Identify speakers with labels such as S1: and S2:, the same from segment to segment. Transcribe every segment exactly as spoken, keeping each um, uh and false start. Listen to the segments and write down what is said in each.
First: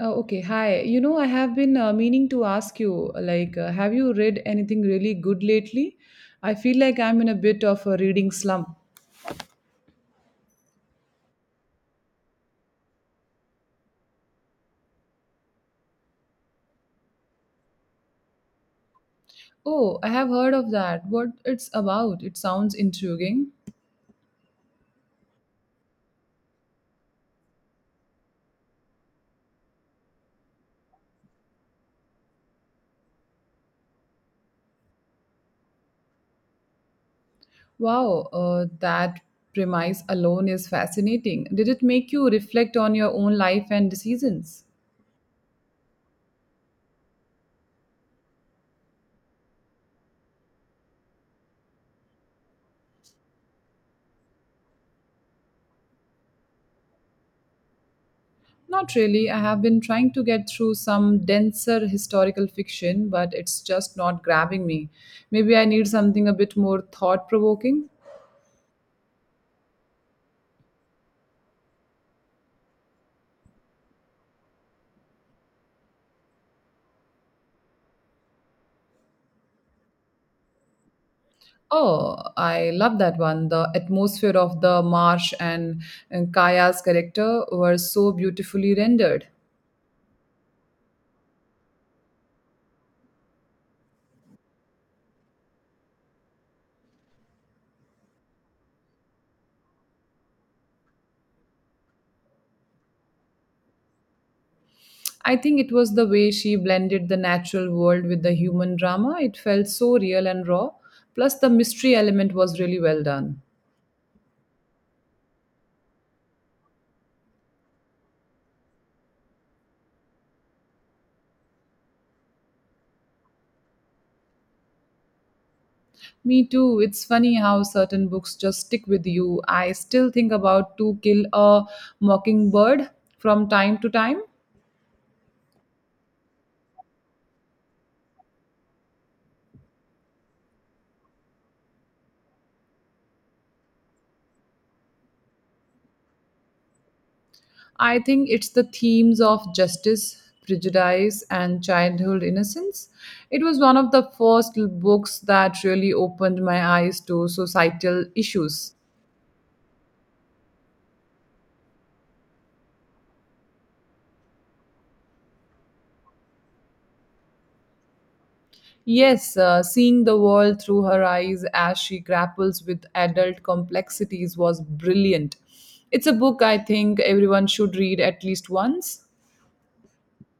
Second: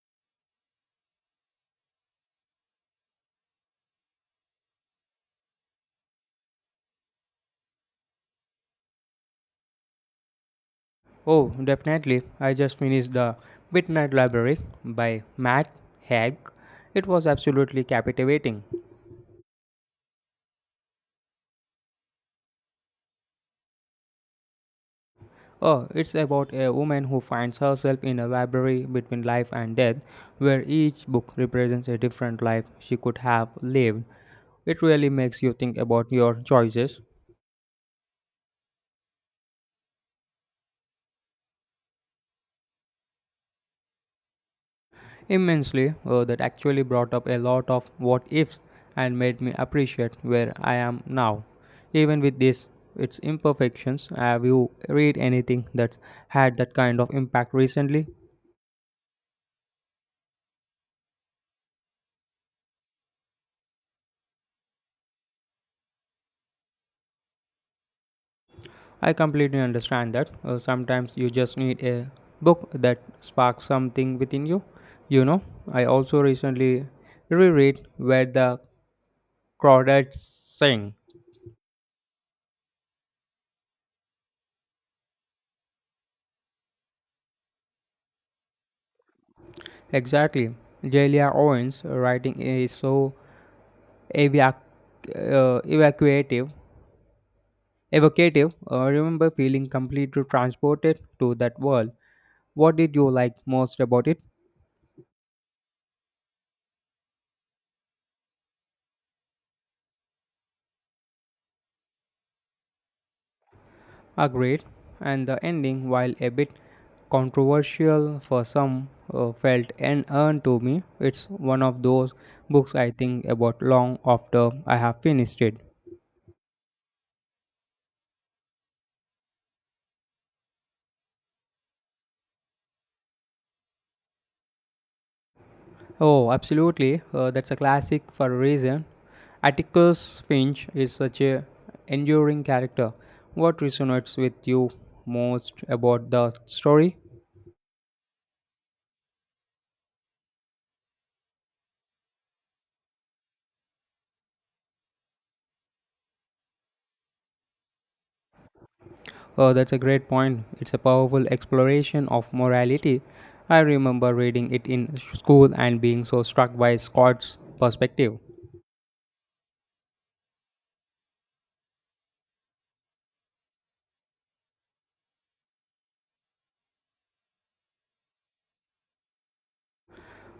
S1: Uh, okay, hi. You know, I have been uh, meaning to ask you, like, uh, have you read anything really good lately? I feel like I'm in a bit of a reading slump.
S2: Oh, definitely. I just finished The Midnight Library by Matt Haig. It was absolutely captivating.
S1: Oh, I have heard of that. What it's about? It sounds intriguing.
S2: Oh, it's about a woman who finds herself in a library between life and death, where each book represents a different life she could have lived. It really makes you think about your choices
S1: Wow, uh, that premise alone is fascinating. Did it make you reflect on your own life and decisions?
S2: Immensely, uh, That actually brought up a lot of what ifs and made me appreciate where I am now. Even with this, its imperfections, have you read anything that's had that kind of impact recently?
S1: Not really. I have been trying to get through some denser historical fiction, but it's just not grabbing me. Maybe I need something a bit more thought provoking.
S2: I completely understand that. Uh, sometimes you just need a book that sparks something within you. You know, I also recently reread Where the Crawdads Sing.
S1: Oh, I love that one. The atmosphere of the marsh and, and Kaya's character were so beautifully rendered.
S2: Exactly. Delia Owens' writing is so evac- uh, evacuative, evocative. I remember feeling completely transported to that world. What did you like most about it?
S1: I think it was the way she blended the natural world with the human drama. It felt so real and raw. Plus, the mystery element was really well done.
S2: Agreed. And the ending, while a bit controversial for some, uh, felt unearned to me. It's one of those books I think about long after I have finished it.
S1: Me too. It's funny how certain books just stick with you. I still think about To Kill a Mockingbird from time to time.
S2: Oh, absolutely. Uh, that's a classic for a reason. Atticus Finch is such a enduring character. What resonates with you most about the story?
S1: I think it's the themes of justice, prejudice, and childhood innocence. It was one of the first l- books that really opened my eyes to societal issues.
S2: Oh, that's a great point. It's a powerful exploration of morality. I remember reading it in school and being so struck by Scott's perspective.
S1: Yes, uh, seeing the world through her eyes as she grapples with adult complexities was brilliant. It's a book I think everyone should read at least once.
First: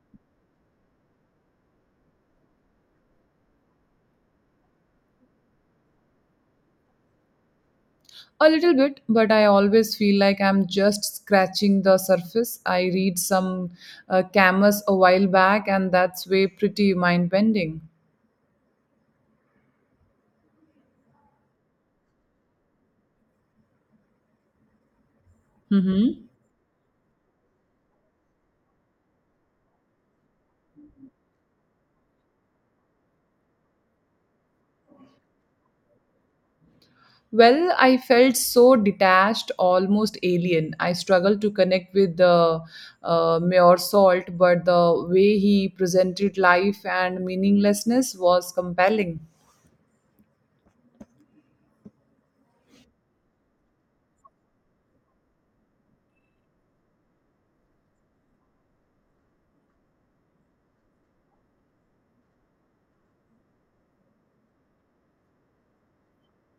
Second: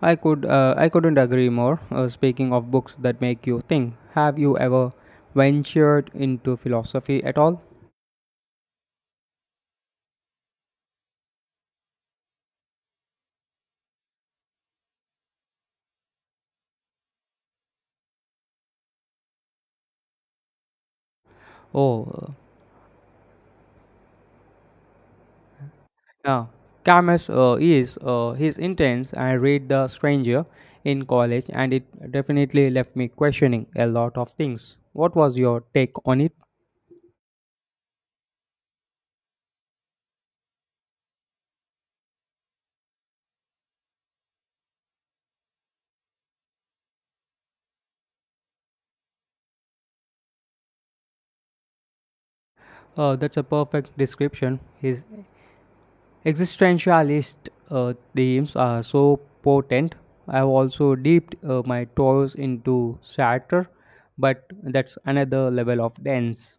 S2: I could uh, I couldn't agree more. Uh, speaking of books that make you think, have you ever ventured into philosophy at all?
S1: A little bit, but I always feel like I'm just scratching the surface. I read some uh, Camus a while back, and that's way pretty mind bending.
S2: Oh, uh,
S1: Mm-hmm.
S2: Yeah, Camus uh, is uh, his intense. I read The Stranger in college, and it definitely left me questioning a lot of things. What was your take on it?
S1: Well, I felt so detached, almost alien. I struggled to connect with the uh, Mayor Salt, but the way he presented life and meaninglessness was compelling.
S2: Uh, that's a perfect description. His existentialist uh, themes are so potent. I've also dipped uh, my toes into Sartre, but that's another level of dense.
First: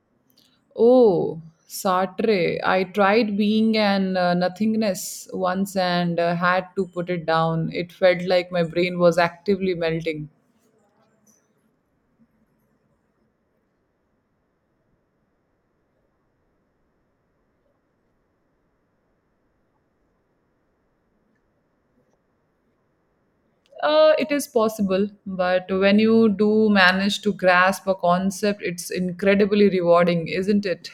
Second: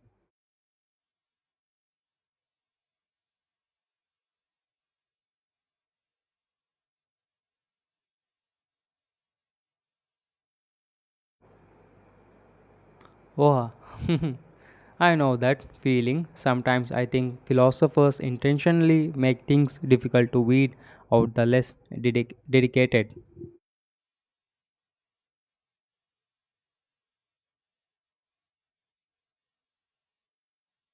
S1: Oh, Sartre. I tried being an uh, nothingness once and uh, had to put it down. It felt like my brain was actively melting.
S2: Oh, I know that feeling. Sometimes I think philosophers intentionally make things difficult to weed out the less dedic- dedicated.
S1: Uh, it is possible, but when you do manage to grasp a concept, it's incredibly rewarding, isn't it?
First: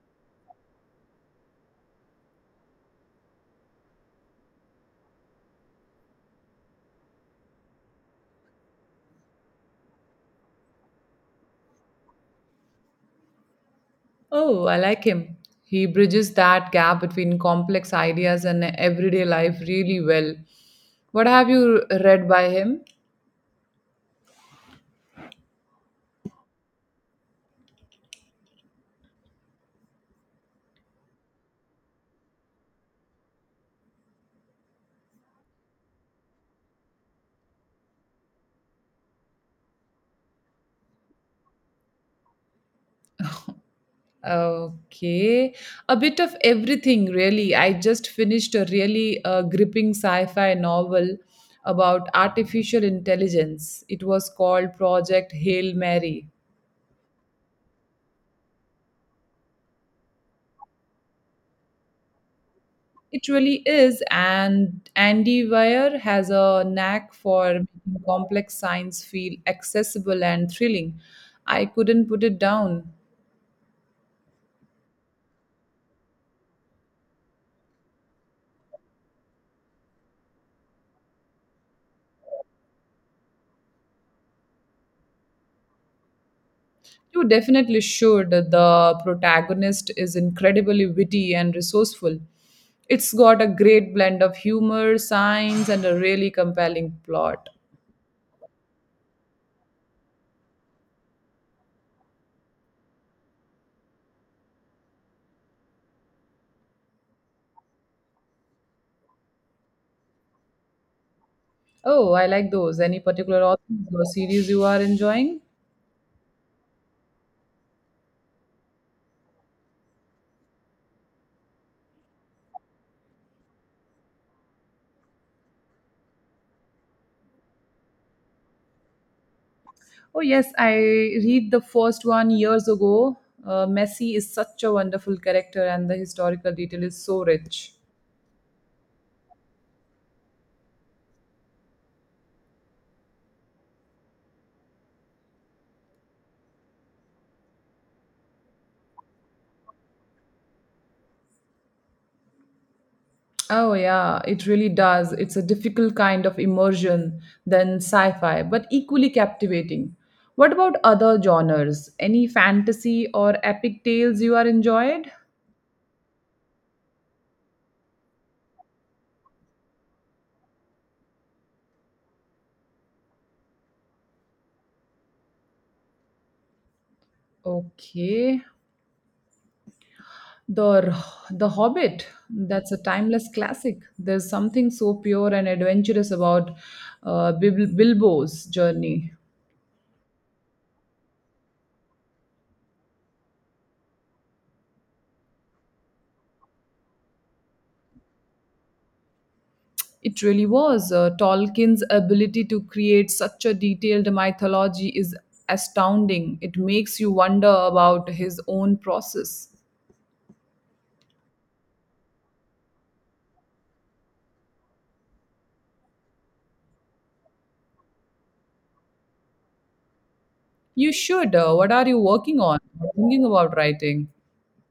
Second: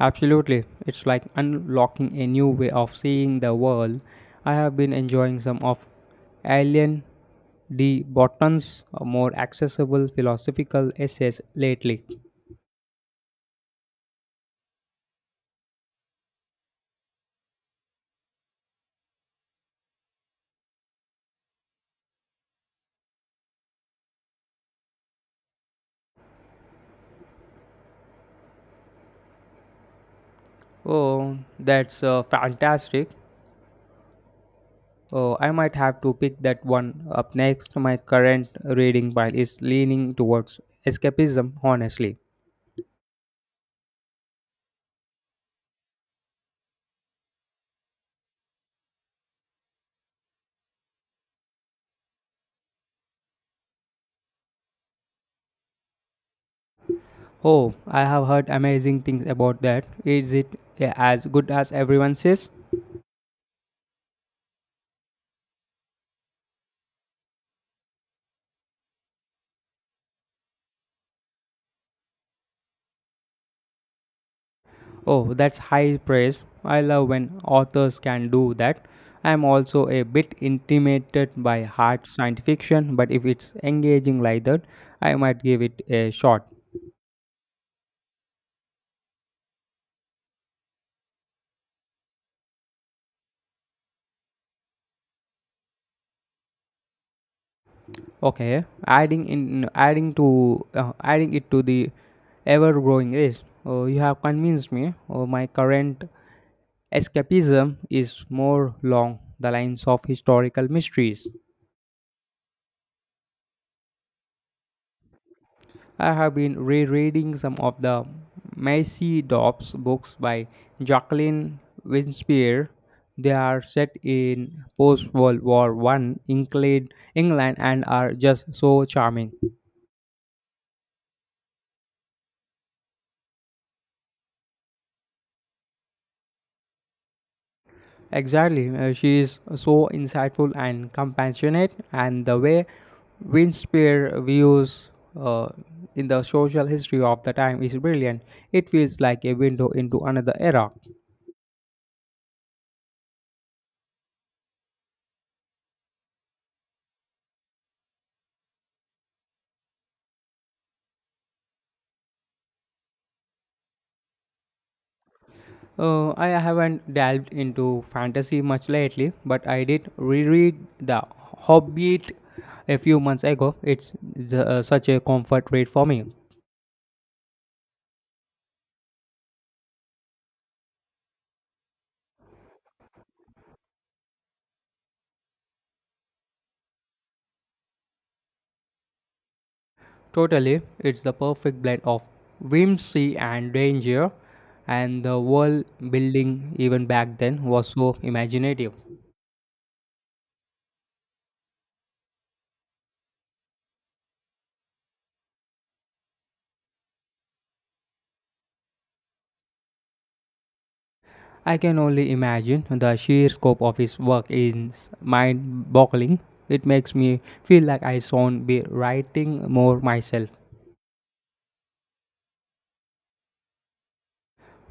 S2: Absolutely. It's like unlocking a new way of seeing the world. I have been enjoying some of Alien D. Botton's more accessible philosophical essays lately.
S1: Oh, I like him. He bridges that gap between complex ideas and everyday life really well. What have you read by him?
S2: Oh, that's uh, fantastic. Oh, I might have to pick that one up next. My current reading pile is leaning towards escapism, honestly.
S1: Okay. A bit of everything, really. I just finished a really uh, gripping sci fi novel about artificial intelligence. It was called Project Hail Mary.
S2: Oh, I have heard amazing things about that. Is it uh, as good as everyone says?
S1: It really is, and Andy Weir has a knack for making complex science feel accessible and thrilling. I couldn't put it down.
S2: Oh, that's high praise. I love when authors can do that. I'm also a bit intimidated by hard science fiction, but if it's engaging like that, I might give it a shot.
S1: You definitely should. The protagonist is incredibly witty and resourceful. It's got a great blend of humor, science, and a really compelling plot.
S2: Okay, adding in adding to uh, adding it to the ever growing list. Oh, you have convinced me. Oh, my current escapism is more along the lines of historical mysteries.
S1: Oh, I like those. Any particular authors or series you are enjoying?
S2: I have been rereading some of the Macy Dobbs books by Jacqueline Winspear. They are set in post World War One England, England and are just so charming.
S1: Oh, yes, I read the first one years ago. Uh, Messi is such a wonderful character, and the historical detail is so rich.
S2: Exactly. Uh, she is so insightful and compassionate, and the way Windspear views uh, in the social history of the time is brilliant. It feels like a window into another era.
S1: Oh, yeah, it really does. It's a difficult kind of immersion than sci fi, but equally captivating. What about other genres? Any fantasy or epic tales you are enjoyed?
S2: Uh, I haven't delved into fantasy much lately, but I did reread The Hobbit a few months ago. It's the, uh, such a comfort read for me.
S1: Okay. The, the Hobbit, that's a timeless classic. There's something so pure and adventurous about uh, Bil- Bilbo's journey.
S2: Totally, it's the perfect blend of whimsy and danger, and the world building, even back then, was so imaginative.
S1: It really was. Uh, Tolkien's ability to create such a detailed mythology is astounding. It makes you wonder about his own process.
S2: I can only imagine the sheer scope of his work is mind boggling. It makes me feel like I should be writing more myself.
S1: You should. Uh, what are you working on? Thinking about writing?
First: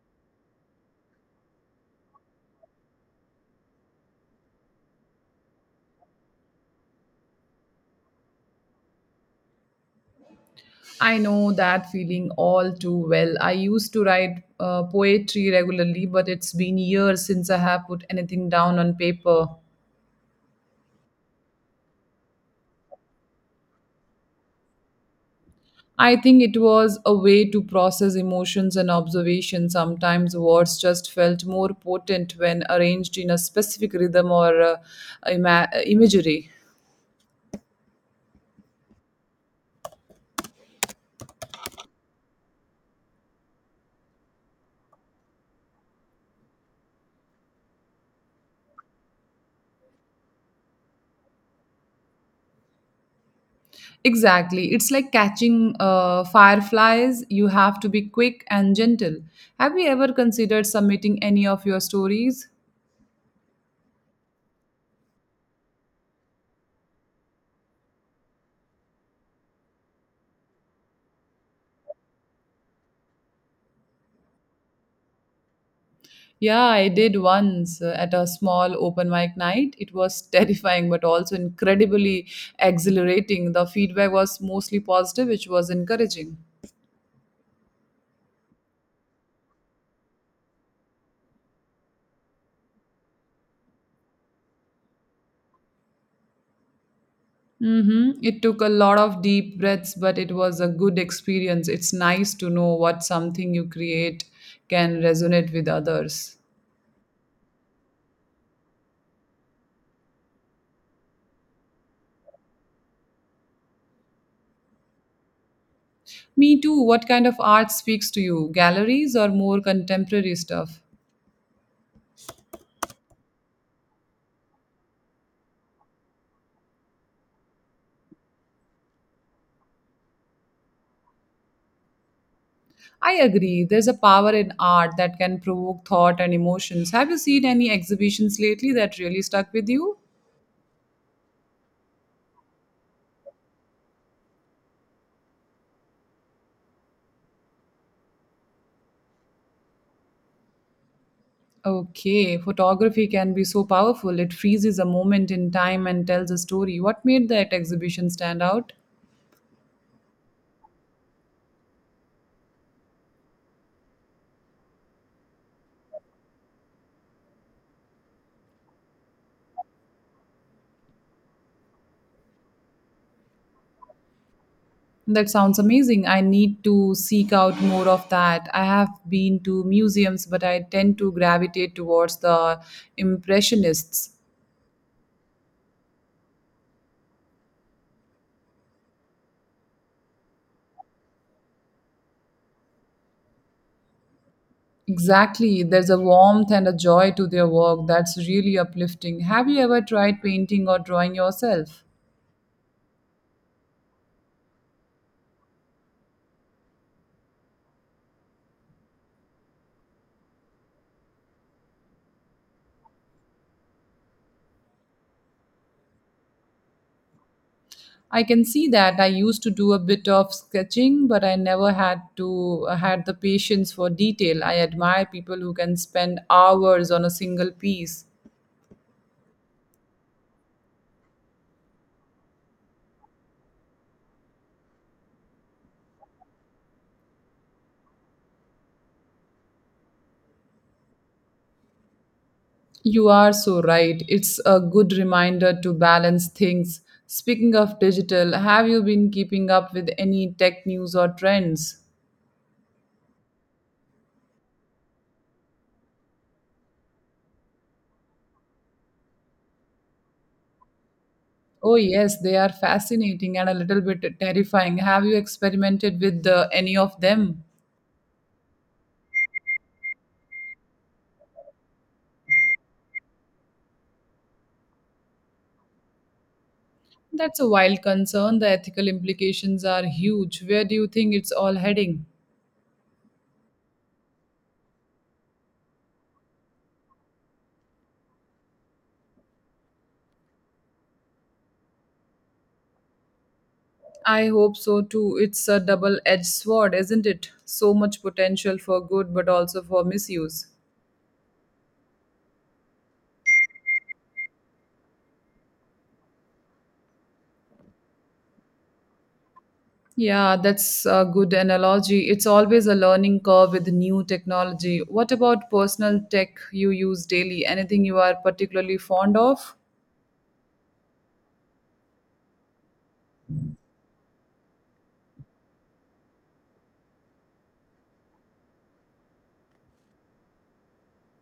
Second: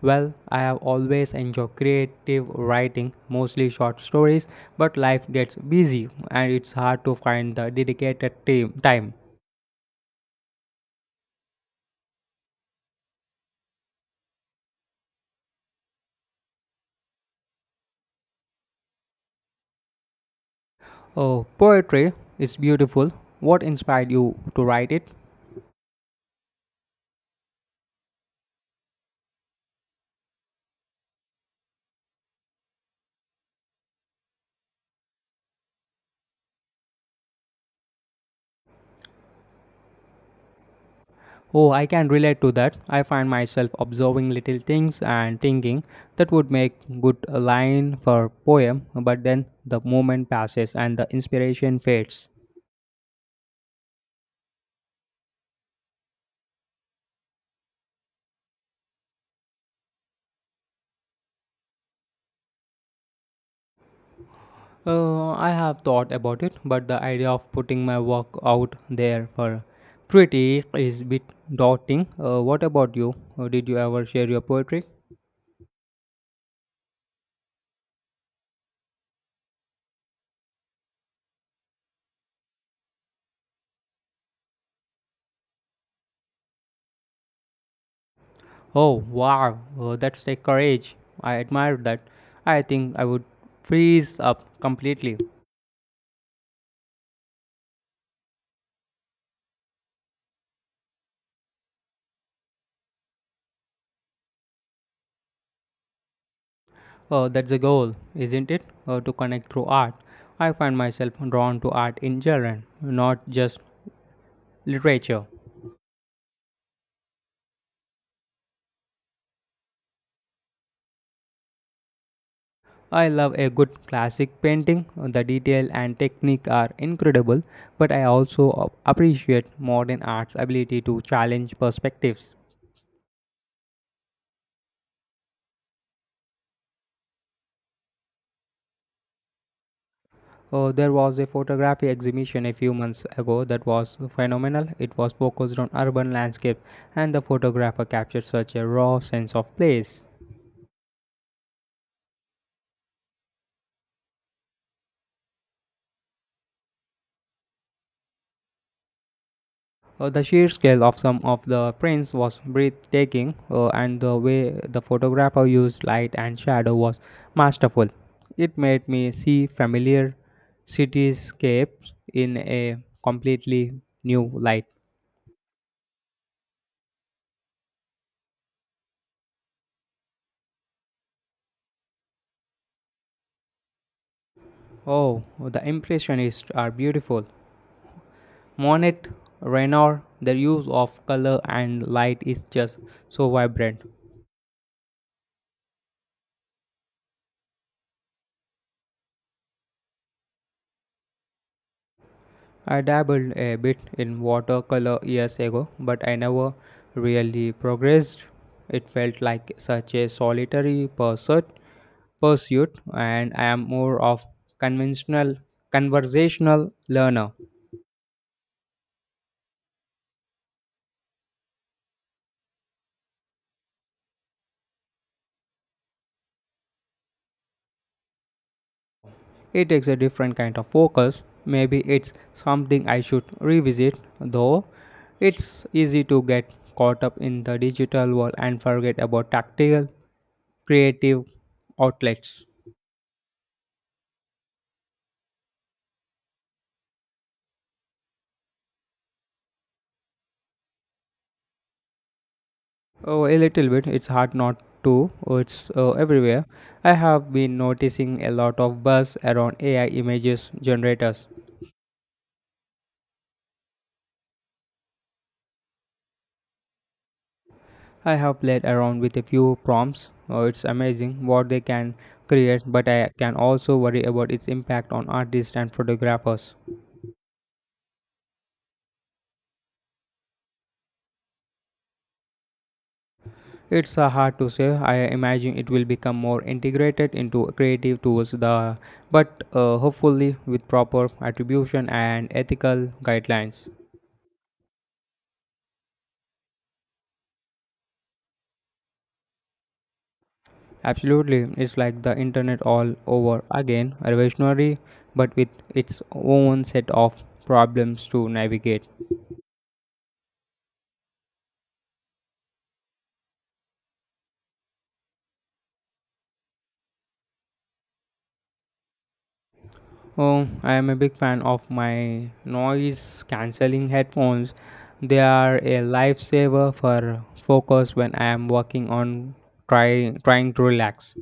S2: Well, I have always enjoyed creative writing, mostly short stories, but life gets busy and it's hard to find the dedicated time. time.
S1: I know that feeling all too well. I used to write uh, poetry regularly, but it's been years since I have put anything down on paper.
S2: Oh, poetry is beautiful. What inspired you to write it?
S1: I think it was a way to process emotions and observation. Sometimes words just felt more potent when arranged in a specific rhythm or uh, ima- imagery.
S2: Oh, I can relate to that. I find myself observing little things and thinking that would make good a line for poem, but then the moment passes and the inspiration fades.
S1: Exactly. It's like catching uh, fireflies. You have to be quick and gentle. Have you ever considered submitting any of your stories?
S2: Uh, I have thought about it, but the idea of putting my work out there for critique is a bit daunting. Uh, what about you? Uh, Did you ever share your poetry?
S1: Yeah, I did once uh, at a small open mic night. It was terrifying but also incredibly exhilarating. The feedback was mostly positive, which was encouraging.
S2: Oh, wow, oh, that's a courage. I admire that. I think I would freeze up completely.
S1: Mm-hmm. It took a lot of deep breaths, but it was a good experience. It's nice to know what something you create can resonate with others.
S2: Oh, that's the goal, isn't it? Oh, to connect through art. I find myself drawn to art in general, not just literature.
S1: Me too. What kind of art speaks to you? Galleries or more contemporary stuff?
S2: I love a good classic painting. Uh, The detail and technique are incredible, but I also a- appreciate modern art's ability to challenge perspectives.
S1: I agree. There's a power in art that can provoke thought and emotions. Have you seen any exhibitions lately that really stuck with you?
S2: Oh, there was a photography exhibition a few months ago that was phenomenal. It was focused on urban landscape, and the photographer captured such a raw sense of place.
S1: Okay, photography can be so powerful. It freezes a moment in time and tells a story. What made that exhibition stand out?
S2: Oh, the sheer scale of some of the prints was breathtaking, oh, and the way the photographer used light and shadow was masterful. It made me see familiar cityscapes in a completely new light.
S1: That sounds amazing. I need to seek out more of that. I have been to museums, but I tend to gravitate towards the Impressionists.
S2: Oh, the impressionists are beautiful. Monet Renoir, the use of color and light is just so vibrant.
S1: Exactly. There's a warmth and a joy to their work that's really uplifting. Have you ever tried painting or drawing yourself?
S2: I dabbled a bit in watercolor years ago, but I never really progressed. It felt like such a solitary pursuit, pursuit and I am more of conventional conversational learner.
S1: I can see that I used to do a bit of sketching, but I never had to uh, had the patience for detail. I admire people who can spend hours on a single piece.
S2: It takes a different kind of focus. Maybe it's something I should revisit, though it's easy to get caught up in the digital world and forget about tactical, creative outlets.
S1: You are so right. It's a good reminder to balance things. Speaking of digital, have you been keeping up with any tech news or trends?
S2: Oh, a little bit. It's hard not to. Oh, It's uh, everywhere. I have been noticing a lot of buzz around A I images generators.
S1: Oh, yes, they are fascinating and a little bit terrifying. Have you experimented with uh, any of them?
S2: I have played around with a few prompts. Oh, it's amazing what they can create, but I can also worry about its impact on artists and photographers.
S1: That's a wild concern. The ethical implications are huge. Where do you think it's all heading?
S2: It's uh, hard to say. I imagine it will become more integrated into creative tools, the but uh, hopefully with proper attribution and ethical guidelines.
S1: I hope so too. It's a double edged sword, isn't it? So much potential for good, but also for misuse.
S2: Absolutely, it's like the internet all over again, revolutionary, but with its own set of problems to navigate.
S1: Yeah, that's a good analogy. It's always a learning curve with new technology. What about personal tech you use daily? Anything you are particularly fond of?
S2: Oh, I am a big fan of my noise cancelling headphones. They are a lifesaver for focus when I am working on try, trying to relax.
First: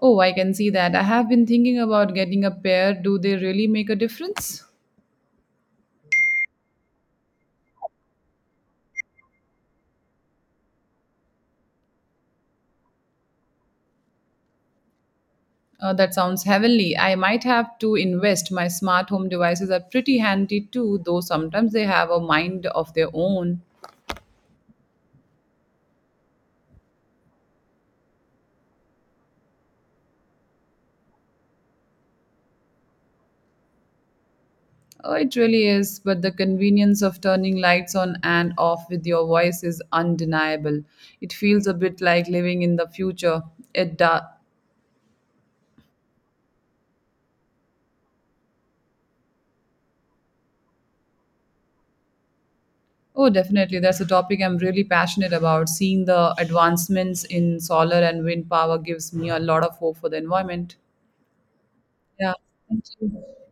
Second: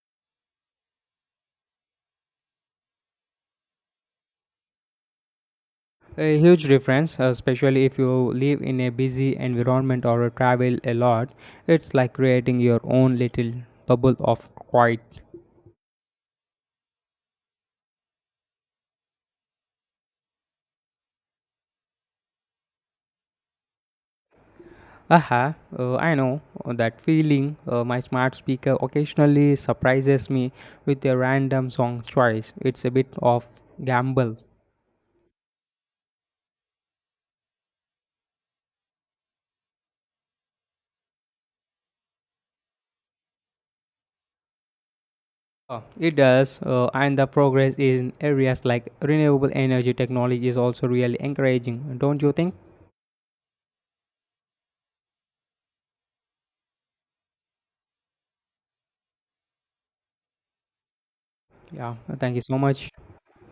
S1: Oh, I can see that. I have been thinking about getting a pair. Do they really make a difference?
S2: A huge difference, uh, especially if you live in a busy environment or travel a lot. It's like creating your own little bubble of quiet.
S1: Uh, that sounds heavenly. I might have to invest. My smart home devices are pretty handy too, though sometimes they have a mind of their own.
S2: Aha, uh, I know uh, that feeling. Uh, my smart speaker occasionally surprises me with a random song choice. It's a bit of gamble.
S1: Oh, it really is, but the convenience of turning lights on and off with your voice is undeniable. It feels a bit like living in the future. It does.
S2: Uh, It does, uh, and the progress in areas like renewable energy technology is also really encouraging, don't you think?
S1: Oh, definitely. That's a topic I'm really passionate about. Seeing the advancements in solar and wind power gives me a lot of hope for the environment.
S2: Yeah,
S1: Yeah.
S2: thank you so
S1: Thank
S2: much.
S1: you.